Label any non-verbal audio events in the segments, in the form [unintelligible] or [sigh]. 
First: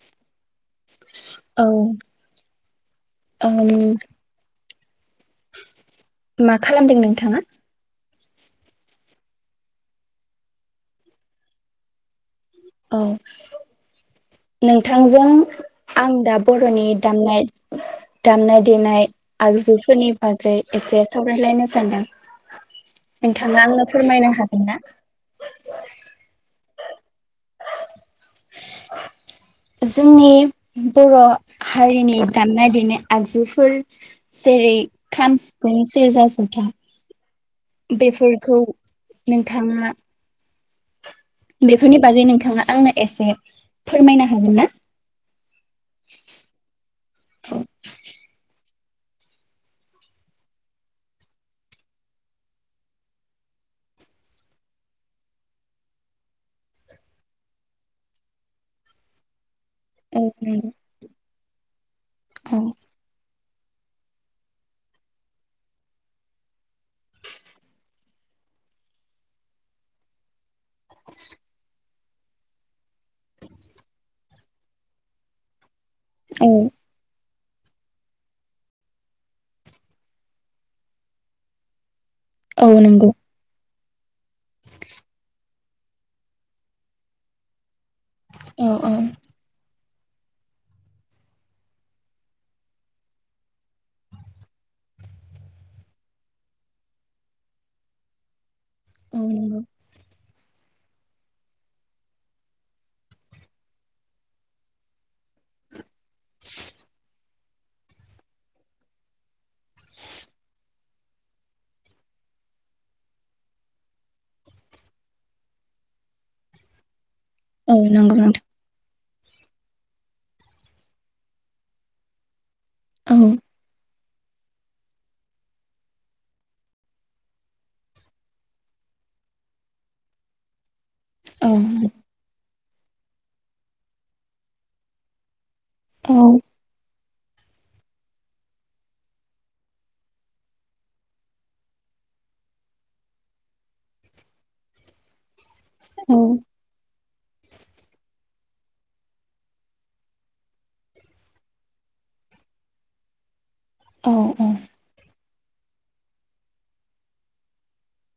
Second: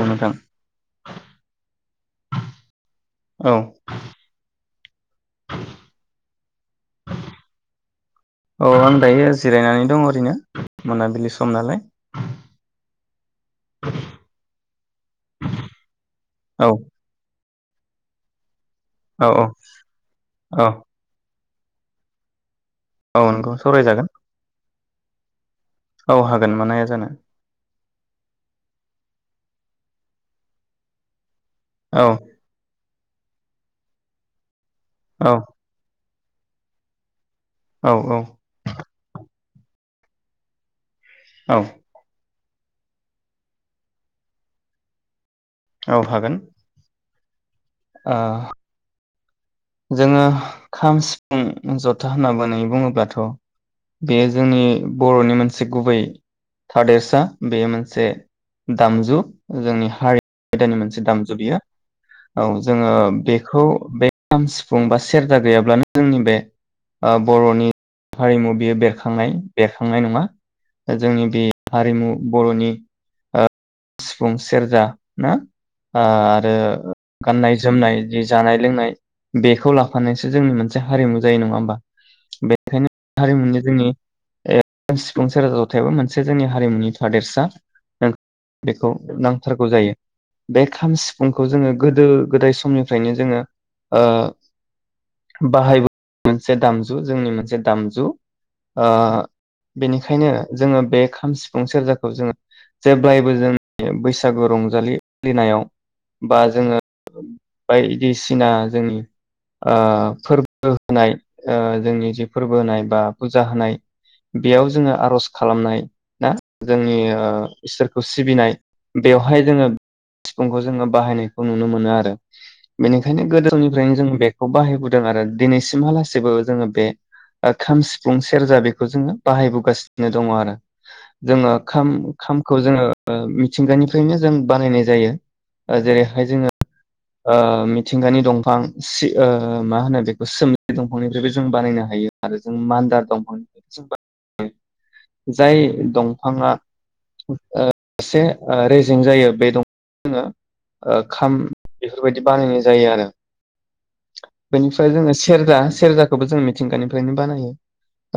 औ नोंथां औ औ आंहानि मा खालामदों नोंथाङा औ आं दायो जिरायनानै दं ओरैनो मोनाबिलि सम नालाय औ नोंथांजों आं दा औ बर'नि दामनाय दाननाय बिनाय औ औ आगजुफोरनि बागै औ एसे स बेलायनो सानदों औ नंगौ नोंथाङा आंनो सावरायजागोन फोरमायनो हागोन ना? औ हागोन मानो हाया जानो जोंनि बर' औ हारिनि दामनाय देनाय आगजुफोर जेरै खाम सिफुं सेरजा जथा औ औ बेफोरखौ नोंथाङा औ बेफोरनि बागै नों थाङा आंनो एसे फोरमायनो हागोन ना? औ हागोन [unintelligible] ओ जोङो खाम सिफुं जथा होनना बुंनानै बुङोब्लाथ बेयो जोंनि बर'नि मोनसे गुबै थादेरसा बेयो मोनसे दामजु जोंनि हारि आयदानि मोनसे दामजु बियो औ जोङो बे खौ बे खाम सिफुं बा सेरजा गैयाब्लानो जोंनि बे ओ बरनि हारिमु बियो बेरखांनाय बेरखांनाय नङा जोंनि बे हारिमु बरनि ओ सिफुं सेरजा ना आ आरो गाननाय जोमनाय जि जानाय लोंनाय बेखौ लाफानायसो जोंनि मोनसे हारिमु जायो नङा होमबा औ नंगौ औ बेनिखायनो नंगौ हारिमुनि जोंनि [unintelligible] नाथायबो मोनसे जोंनि हारिमुनि थादेरसा औ औ [unintelligible] नांथारगौ जायो बे खाम सिफुंखौ जोङो गोदो गोदाय समनिफ्रायनो जोङो ओ बाहायबो मोनसे दामजु जोंनि मोनसे दामजु ओ नंगौ बेनिखायनो जोङो बे खाम सिफुं सेरजाखौ जोङो जेब्लायबो जोंनि बैसागु रंजालि फालिनायाव बा जोङो बायदिसिना जोंनि फोरबो होनाय जोंनि जि फोरबो होनाय बा फुजा होनाय बेयाव जोङो आरज खालामनाय ना जोंनि ओ औ इसोरखौ नंगौ नोंथां सिबिनाय बेवहाय जोङो सिफुंखौ जोङो बाहायनायखौ नुनो मोनो आरो बेनिखायनो गोदो जों बेखौ बाहायबोदों आरो दिनैसिमहालासिबो जोङो बे खाम सिफुं सेरजा बेखौ जोङो बाहायबोगासिनो दङ आरो औ जोङो खाम [unintelligible] खौ जोङो मिथिंगानिफ्रायनो जों बानायनाय जायो जेरै औ हाय जोङो ओ मिथिंगानि दंफां सि मा होनो बेखौ सोमलि दंफांनिफ्रायबो जों बानायनो हायो आरो जों मान्दार दंफांनिफ्राय जों जाय दंफाङा ओ सासे रेजें जायो बे दं जोङो खाम बेफोरबायदि बाहायनाय जायो आरो औ बेनिफ्राय जोङो सेरजा, सेरजाखौबो जों मिथिंगानिफ्रायनो बानायो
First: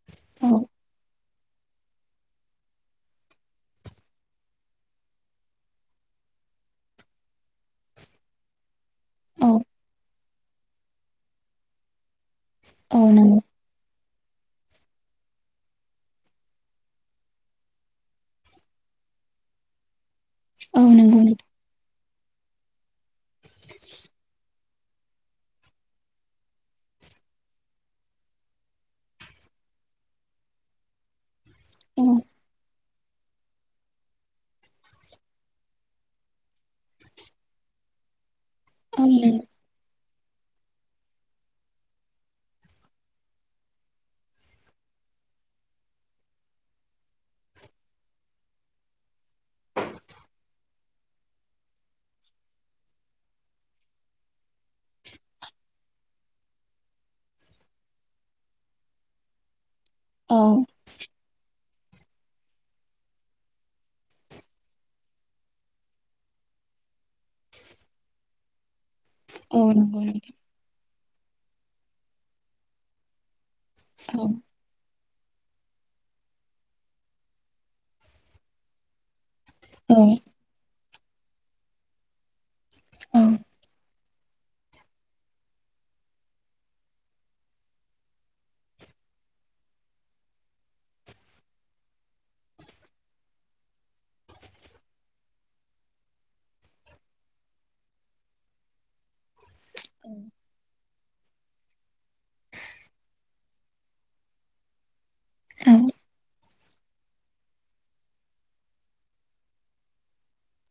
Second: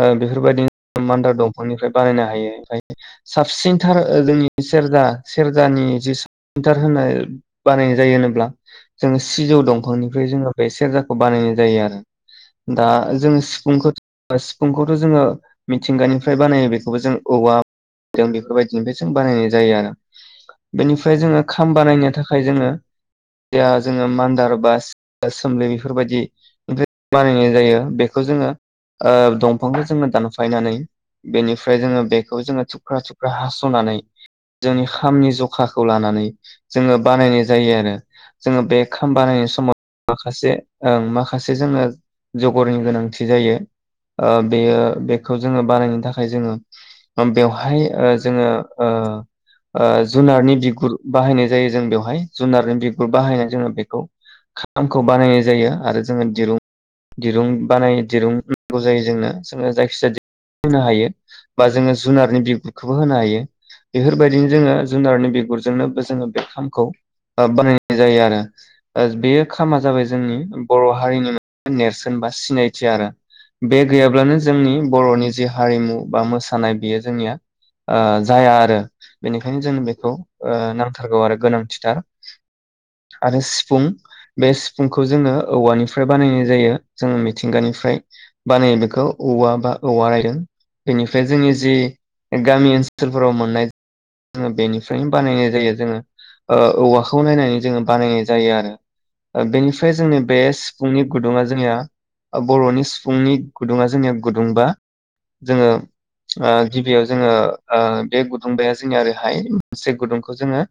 ओ औ बेफोरबायदिनो मान्दार दं बेनिफ्राय बानायनो हायो साबसिनथार जोंनि सेरजा, सेरजानि साबसिनथार होनो बानायनाय जायो [unintelligible] जों औ सिजौ दंफांनि ओमफ्राय जोङो बे सेरजाखौ बानायनाय जायो आरो। दा औ जों नंगौ सिफुंखौ। सिफुंखौथ जोङो मिथिंगानिफ्राय बानायो बेखौबो जों औवाजों बेफोरबायदिनिफ्राय जों बानायनाय जायो आरो। औ बेनिफ्राय नंगौ जोङो खाम बानायनो थाखाय जोङो जोंहा जोङो मान्दार बा सोमलि बेफोरबायदि बानायनाय जायो बेखौ जोङो ओ दंफांखौ जोङो दानफायनानै बेनिफ्राय जोङो नोंथां बेखौ जोङो थुख्रा थुख्रा हासनानै जोंनि खामनि जखाखौ लानानै जोङो बानायनाय जायो आरो। जोङो बे औ खाम नंगौ बानायनाय समाव माखासे ओम माखासे जोङो जगरनि गोनांथि जायो बेयो बेखौ जोङो बानायनो थाखाय जोङो बेवहाय ओ जोङो ओ ओ जुनारनि बिगुर बाहायनाय जायो जों बेवहाय जुनारनि बिगुर बाहायनाय जोङो बेखौ खामखौ बानायनाय जायो आरो जोङो दिरुं दिरुं बानाय दिरुं नांगौ जायो जोंनो जों जायखौ औ होनो हायो। बा जोङो जुनारनि बिगुरखौबो होनो हायो बेफोरबायदिनो जोङो जुनारनि बिगुरजोंनोबो जोङो बे खामखौ बानाय जायो आरो। बे औ खामा नंगौ जाबाय नोंथां जोंनि बर' हारि हारिनि मोनसे नेर्सोन बा सिनायथि आरो। बे गैयाब्लानो जोंनि बर'नि जि हारिमु बा मोसानाय बेयो जोंनिया ओ जाया आरो। बेनिखायनो जों औ बेखौ नांगौ। नांथारगोै आरो गोनांथिथार। औ आरो सिफुं बे सिफुंखौ जोङो औवानिफ्राय बानायनाय जायो जोङो मिथिंगानिफ्राय बानायो बेखौ औवा बा औवा रायदों बेनिफ्राय जोंनि जि गामि ओनसोलफोराव मोननाय बेनिफ्रायनो बानायनाय जायो जोङो औवाखौ खौ नायनानै जोङो बानायनाय जायो आरो। बेनिफ्राय जोंनि बेस्ट सिफुंनि गुदुङा जोंनिया बर'नि सिफुंनि गुदुङा जोंनिया गुदुंबा जोङो ओ गिबियाव जोङो ओ बे गुदुंबाया जोंनि ओरैहाय मोनसे गुदुंखौ जोङो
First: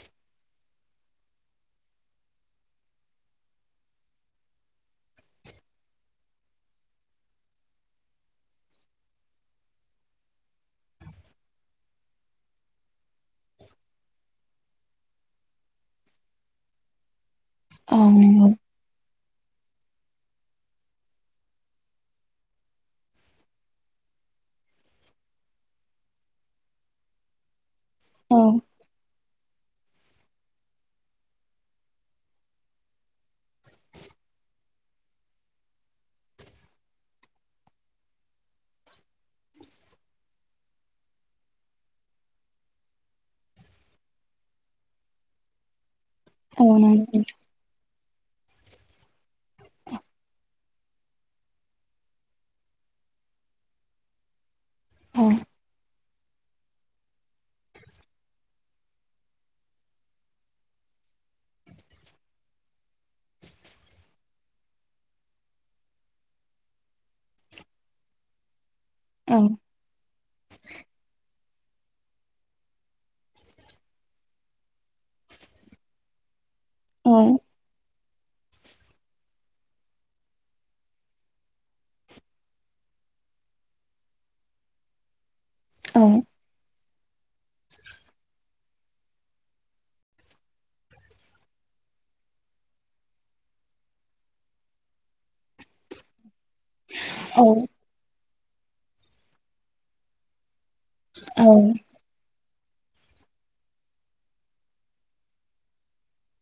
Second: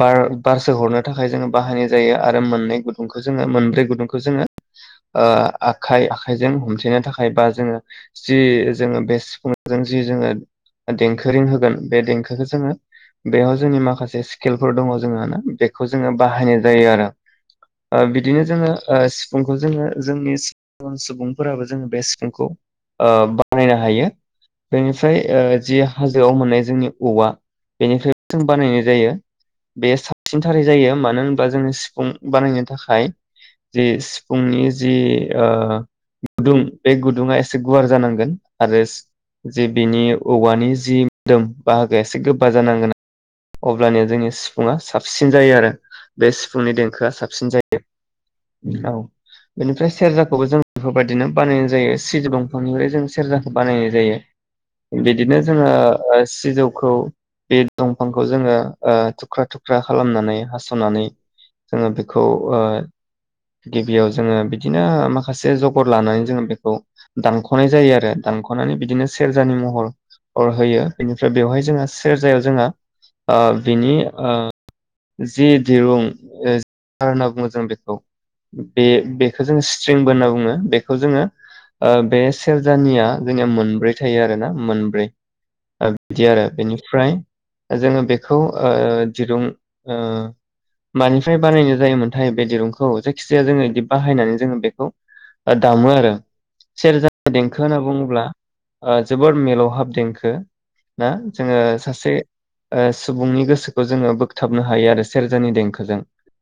बार बार सोहरनो थाखाय जोङो बाहायनाय जायो आरो मोननै गुदुंखौ जोङो मोनब्रै गुदुंखौ जोङो आखाइ आखाइजों हमथेनो थाखाय बा जोङो बेखौ जोङो बाहायनाय जायो आरो। औ ओ बिदिनो नंगौ जोङो ओ सिफुं सिफुंखौ जोङो जोंनि सुबुंफोराबो जों बे सिफुंखौ ओ बानायनो हायो बेनिफ्राय ओ जि हाजोआव मोननाय जोंनि औवा बेनिफ्राय जों औ बानायनाय जायो। बे सा सिनथारै जायो मानो होनबा जोङो सिफुं बानायनो थाखाय जे सिफुंनि जि आ गुदुं बे गुदुङा एसे गुवार जानांगोन आरो जि बिनि औवानि जि मोदोम बाहागोआ एसे गोबा जानांगोन। अब्लानिया जोंनि सिफुङा साबसिन जायो आरो। बे औ सिफुंनि नंगौ देंखोआ नोंथां साबसिन जायो। औ बेनिफ्राय सेरजाखौबो जों बेफोरबायदिनो बानायनाय जायो सिसु दंफांनिफ्राय जों सेरजाखौ बानायनाय जायो औ बिदिनो जोङो ओ सिजौखौ बे दं फांखौ जोङो ओ थुख्रा थुख्रा खालामनानै हासनानै जोङो बेखौ गिबियाव जोङो बिदिनो माखासे जगर लानानै जोङो बेखौ दानखनाय जायो आरो दानखनानै बि बिदिनो औ सेरजानि महर होयो बेनिफ्राय बेवहाय जोंहा सेरजायाव जोंहा आ बिनि ओ जि दिरुं ओ [unintelligible] औ होनना बुङो जों बेखौ बे बेखौ जोङो स्ट्रिंबो होनना बुङो बेखौ जोङो बे सेरजानिया जोंनिया मोनब्रै थायो आरोना मोनब्रै आ औ बिदि आरो बेनि फ्राय जोङो बेखौ ओ दिरुं ओ मानिफ्राय बानायनाय जायोमोनथाय बे दिरुंखौ जायखि जाया जोङो बिदि बाहायनानै जोङो बेखौ दामो आरो सेरजा औ देंखो होनना बुङोब्ला ओ जोबोर मिलौहाब देंखो ना औ जोङो सासे ओ सुबुंनि गोसोखौ जोङो बोगथाबनो हायो आरो सेरजानि देंखोजों।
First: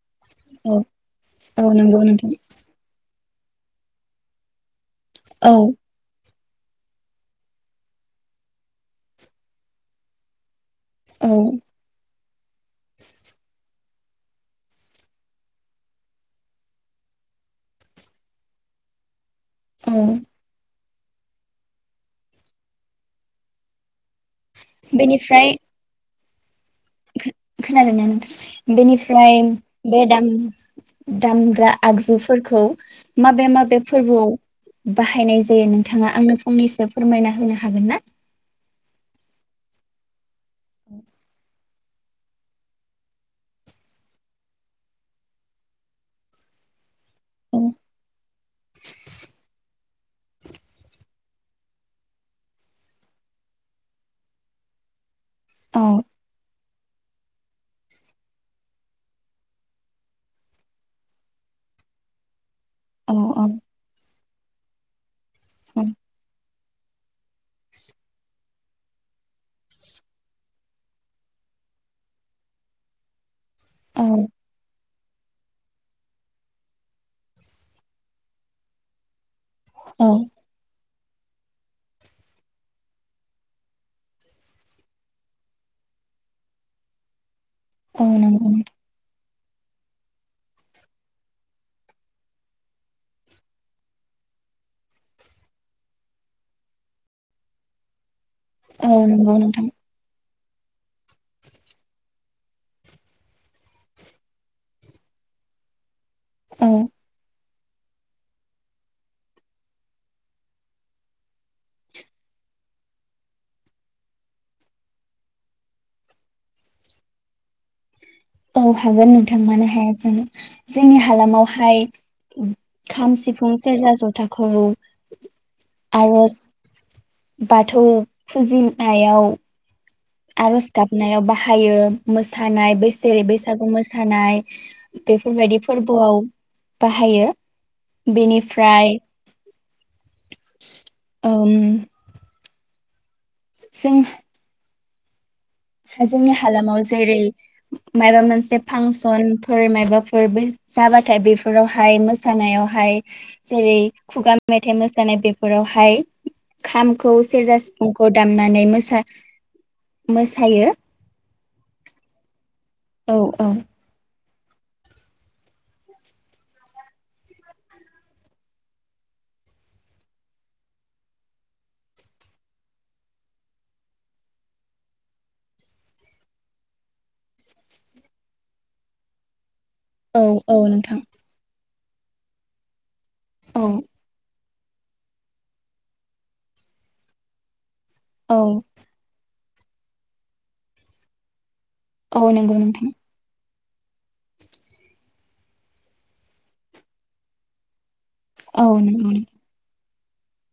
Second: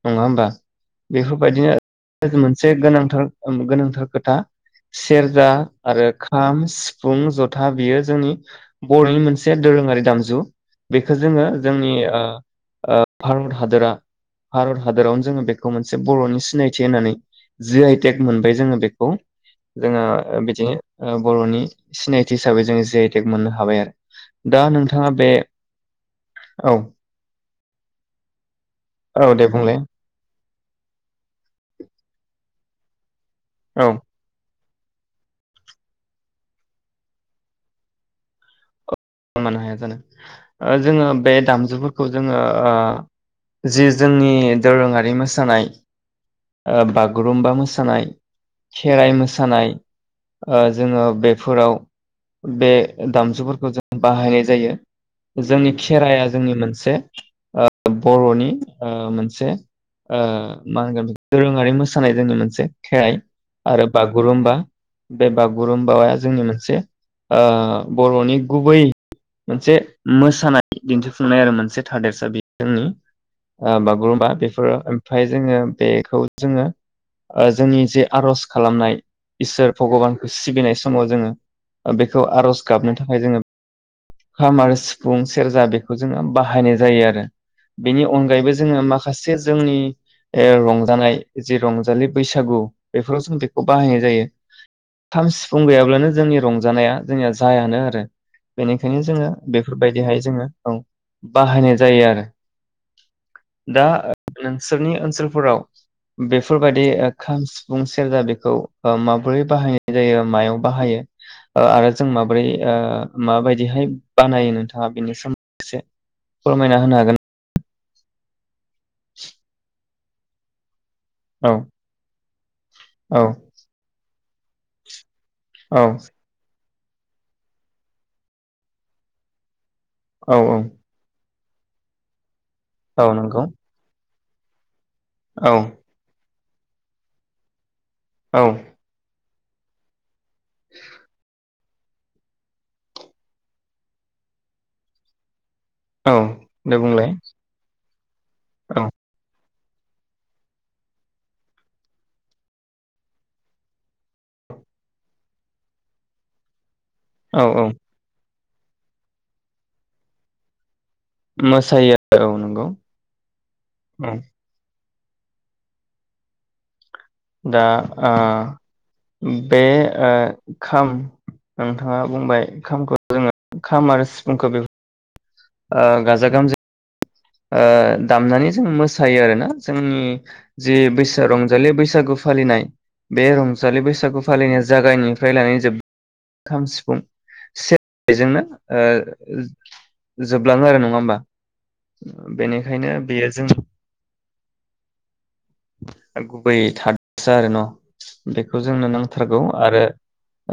नङा होमबा औ औ नंगौ नोंथां बेफोरबायदिनो मोनसे गोनांथार। ओ गोनांथार खोथा। सेरजा औ आरो खा खाम सिफुं जथा बियो जोंनि बरनि मोनसे दोरोङारि दामजु। बेखौ औ जोङो जोंनि ओ ओ भारत हादरा। भारत हादरावनो जोङो बेखौ मोनसे बरनि सिनायथि होननानै जि आइटेक मोनबाय जोङो बेखौ। औ जोंङो बिदिनो। ओ बरनि सिनायथि हिसाबै जोङो जि आइ टेक मोननो हाबाय आरो। दा नोंथाङा बे। औ। खो खोनादोंना नोंथां। औ बेनिफ्राय दे बुंलाय बे दाम। दामग्रा आगजुफोरखौ। माबे माबे औ फोर्बोआव। बाहायनाय जायो नोंथाङा आंनो फंनैसो फोरमायना होनो हागोन ना? मानो हाया जानो? जोङो बे दामजुफोर खौ जोङो ओ जि जोंनि दोरोङारि मोसानाय ओ बागु गुरुम्बा औ मोसानाय खेराइ मोसानाय ओ जोङो बेफोराव बे दामजुफोरखौ जों बाहायनाय जायो। जोंनि औ खेराया जोंनि मोनसे से ओ बर'नि ओ मोनसे ओ मा होनगोन बेखौ दोरोङारि मोसानाय जोंनि मोनसे। औ खेेराइ औ आरो बागु गुरुमबा। बे बागुरुम्बाया जोंनि मोनसे ओ बर'नि गुबै मोनसे मोसानाय दिन्थिफुंनाय आरो मोनसे थादेरसा बि जोंनि। बागुरुमबा औ बेफोरो ओमफ्राय जोङो बेखौ जोङो जोंनि जे आरज खालामनाय। इसोर औ भगबानखौ सिबिनाय समाव जोङो बेखौ आर'ज गाबनो थाखाय जोङो खाम आरो सिफुं, सेरजा बेखौ जोङो बाहायनाय जायो आरो। बेनि औ नंगौ अनगायैबो जोङो माखासे जे जोंनि ओ रंजानाय जि रंजालि बैसागु बेफोराव जों बेखौ बाहायनाय जायो। खाम सिफुं गैयाब्लानो जोंनि रंजानाया जोंनिया जायानो आरो। औ ओंखायनो जोङो नंगौ नोंथां बेफोरबायदिहाय जोङो औ। बाहायनाय जायो आरो। दा नोंसोरनि ओनसोलफोराव औ बेफोरबायदि ओ खाम, सि फुं, सेरजा बेखौ माब्रै बाहानाय जायो मायाव‌ बाहायो आरो जों माब्रै ओ मा बायदि दिहाय बानायो नोंथाङा बेनि सोमोन्दै एसे फोरमायना होनो हागोन? औ हागोन नोंथां मानो हाया‌ जा नो? जोंनि औ हालामावहाय खाम, औ सिफुं, सेरजा, जथा खौ औ आर'ज बाथौ फुजिनायाव औ आरज गाबनायाव बाहाय हायो मोज मोसानाय औ बैसोरो नंगौ बैसागु मोसानाय। [inaudible] औ बेफोरबायदि फोरबोआव बाहायो। औ बेनिफ्राय [inaudible] ओम जोंह औ जोंनि दे हालामाव बुंलाय जेरै मायबा मोनसे औ फांसन फोर माबाफोर जाबाथाय बेफोरावहाय मोसानायावहाय जेरै खुगा मेथाइ मोसानाय बेफोरावहाय खामखौ औ सेरजा औ सिफुंखौ दाम अनानै मोसा मोस थायो। मोसायो औ नंगौ। औ औ औ दा ओ बे ओ खाम नोंथाङा बुंबाय खामखौ जोङो खाम आरो सिफुंखौ बेफ ओ गाजा गोमजायै ओ दामनानै जों मोसायो आरो ना। जोंनि औ औ जि नोंथां बैसा रंजालि बैसो सागु फालिनाय। बे औ रंजालि बैसागु फालिनाया जो जागायनिफ्राय लानानै जोब खाम सिफुं से औ बेजोंनो ओ जोबलाङो आरो नङा होमबा। औ नंगौ नोंथां बेनिखायनो बेयो जों गुबै थादसा आरो न। बेखौ औ जोंनो नंगौ नांथारगौ आरो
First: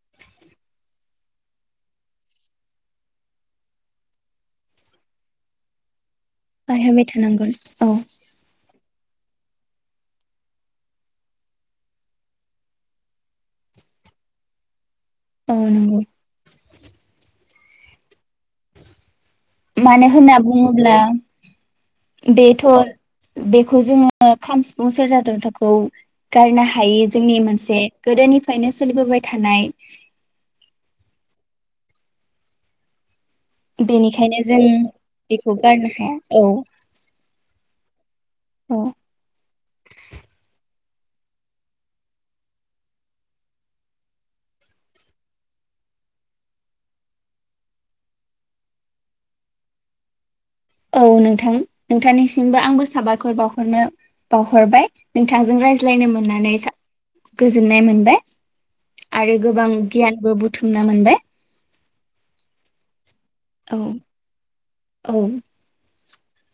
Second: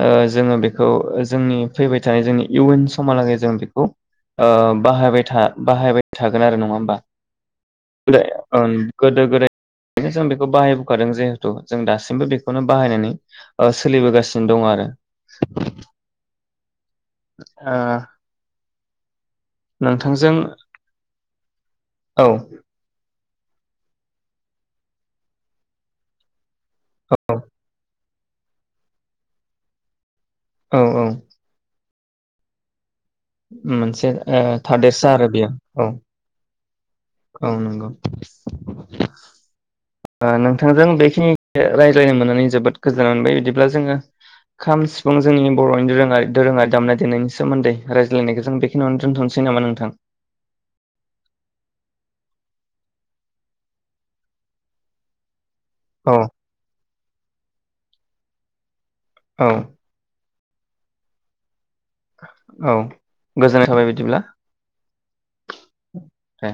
ओ जोङो बेखौ ओज जोंनि फैबाय थानाय जोंनि इयुन समहालागे जों बेखौ ओ बाहायबायथा बाहायबाय थागोन आरो नङा होमबा बाहायबाय थानांगोन औ ओम। गोदो गोदायनो जों बेखौ बाहायबोखादों जिहेथु जों दासिमबो बेखौनो बाहायनानै ओ सोलिबोगासिनो दं आरो औ नंगौ। ओ मानो नोंथांजों होनना बुङोब्ला औ बेथ बेखौ जोङो खाम सिफुं सेरजा दरथाखौ गारनो हा हायि औ जोंनि मोनसे गोदोनिफ्रायनो सोलिबोबाय थानाय औ औ मोनसे ओ बेनिखायनो जों थादेरसा आरो बेयो बेखौ औ गारनो हाया औ औ नंगौ औ ओ नोंथांजों बेखिनि रायज्लायनो मोननानै जोबोद गोजोननाय मोनबाय बिदिब्ला जोङो खाम सिफुं जोंनि बरनि दोरोङारि दोरोङारि दामनाय देनायनि सोमोन्दै रायज्लायनायखौ जों बेखिनियावनो दोनथनोसै नामा नोंथां औ नोंथां नोंथांनिसिमबो आंबो साबायखर बावहरनो बावहरबाय नोंथां जों रायज्लायनो औ मोननानै गोजोननाय मोनबाय आरो औ गोबां गियानबो बु बुथुमना मोनबाय औ गोजोननाय थाबाय बिदिब्ला औ औ हे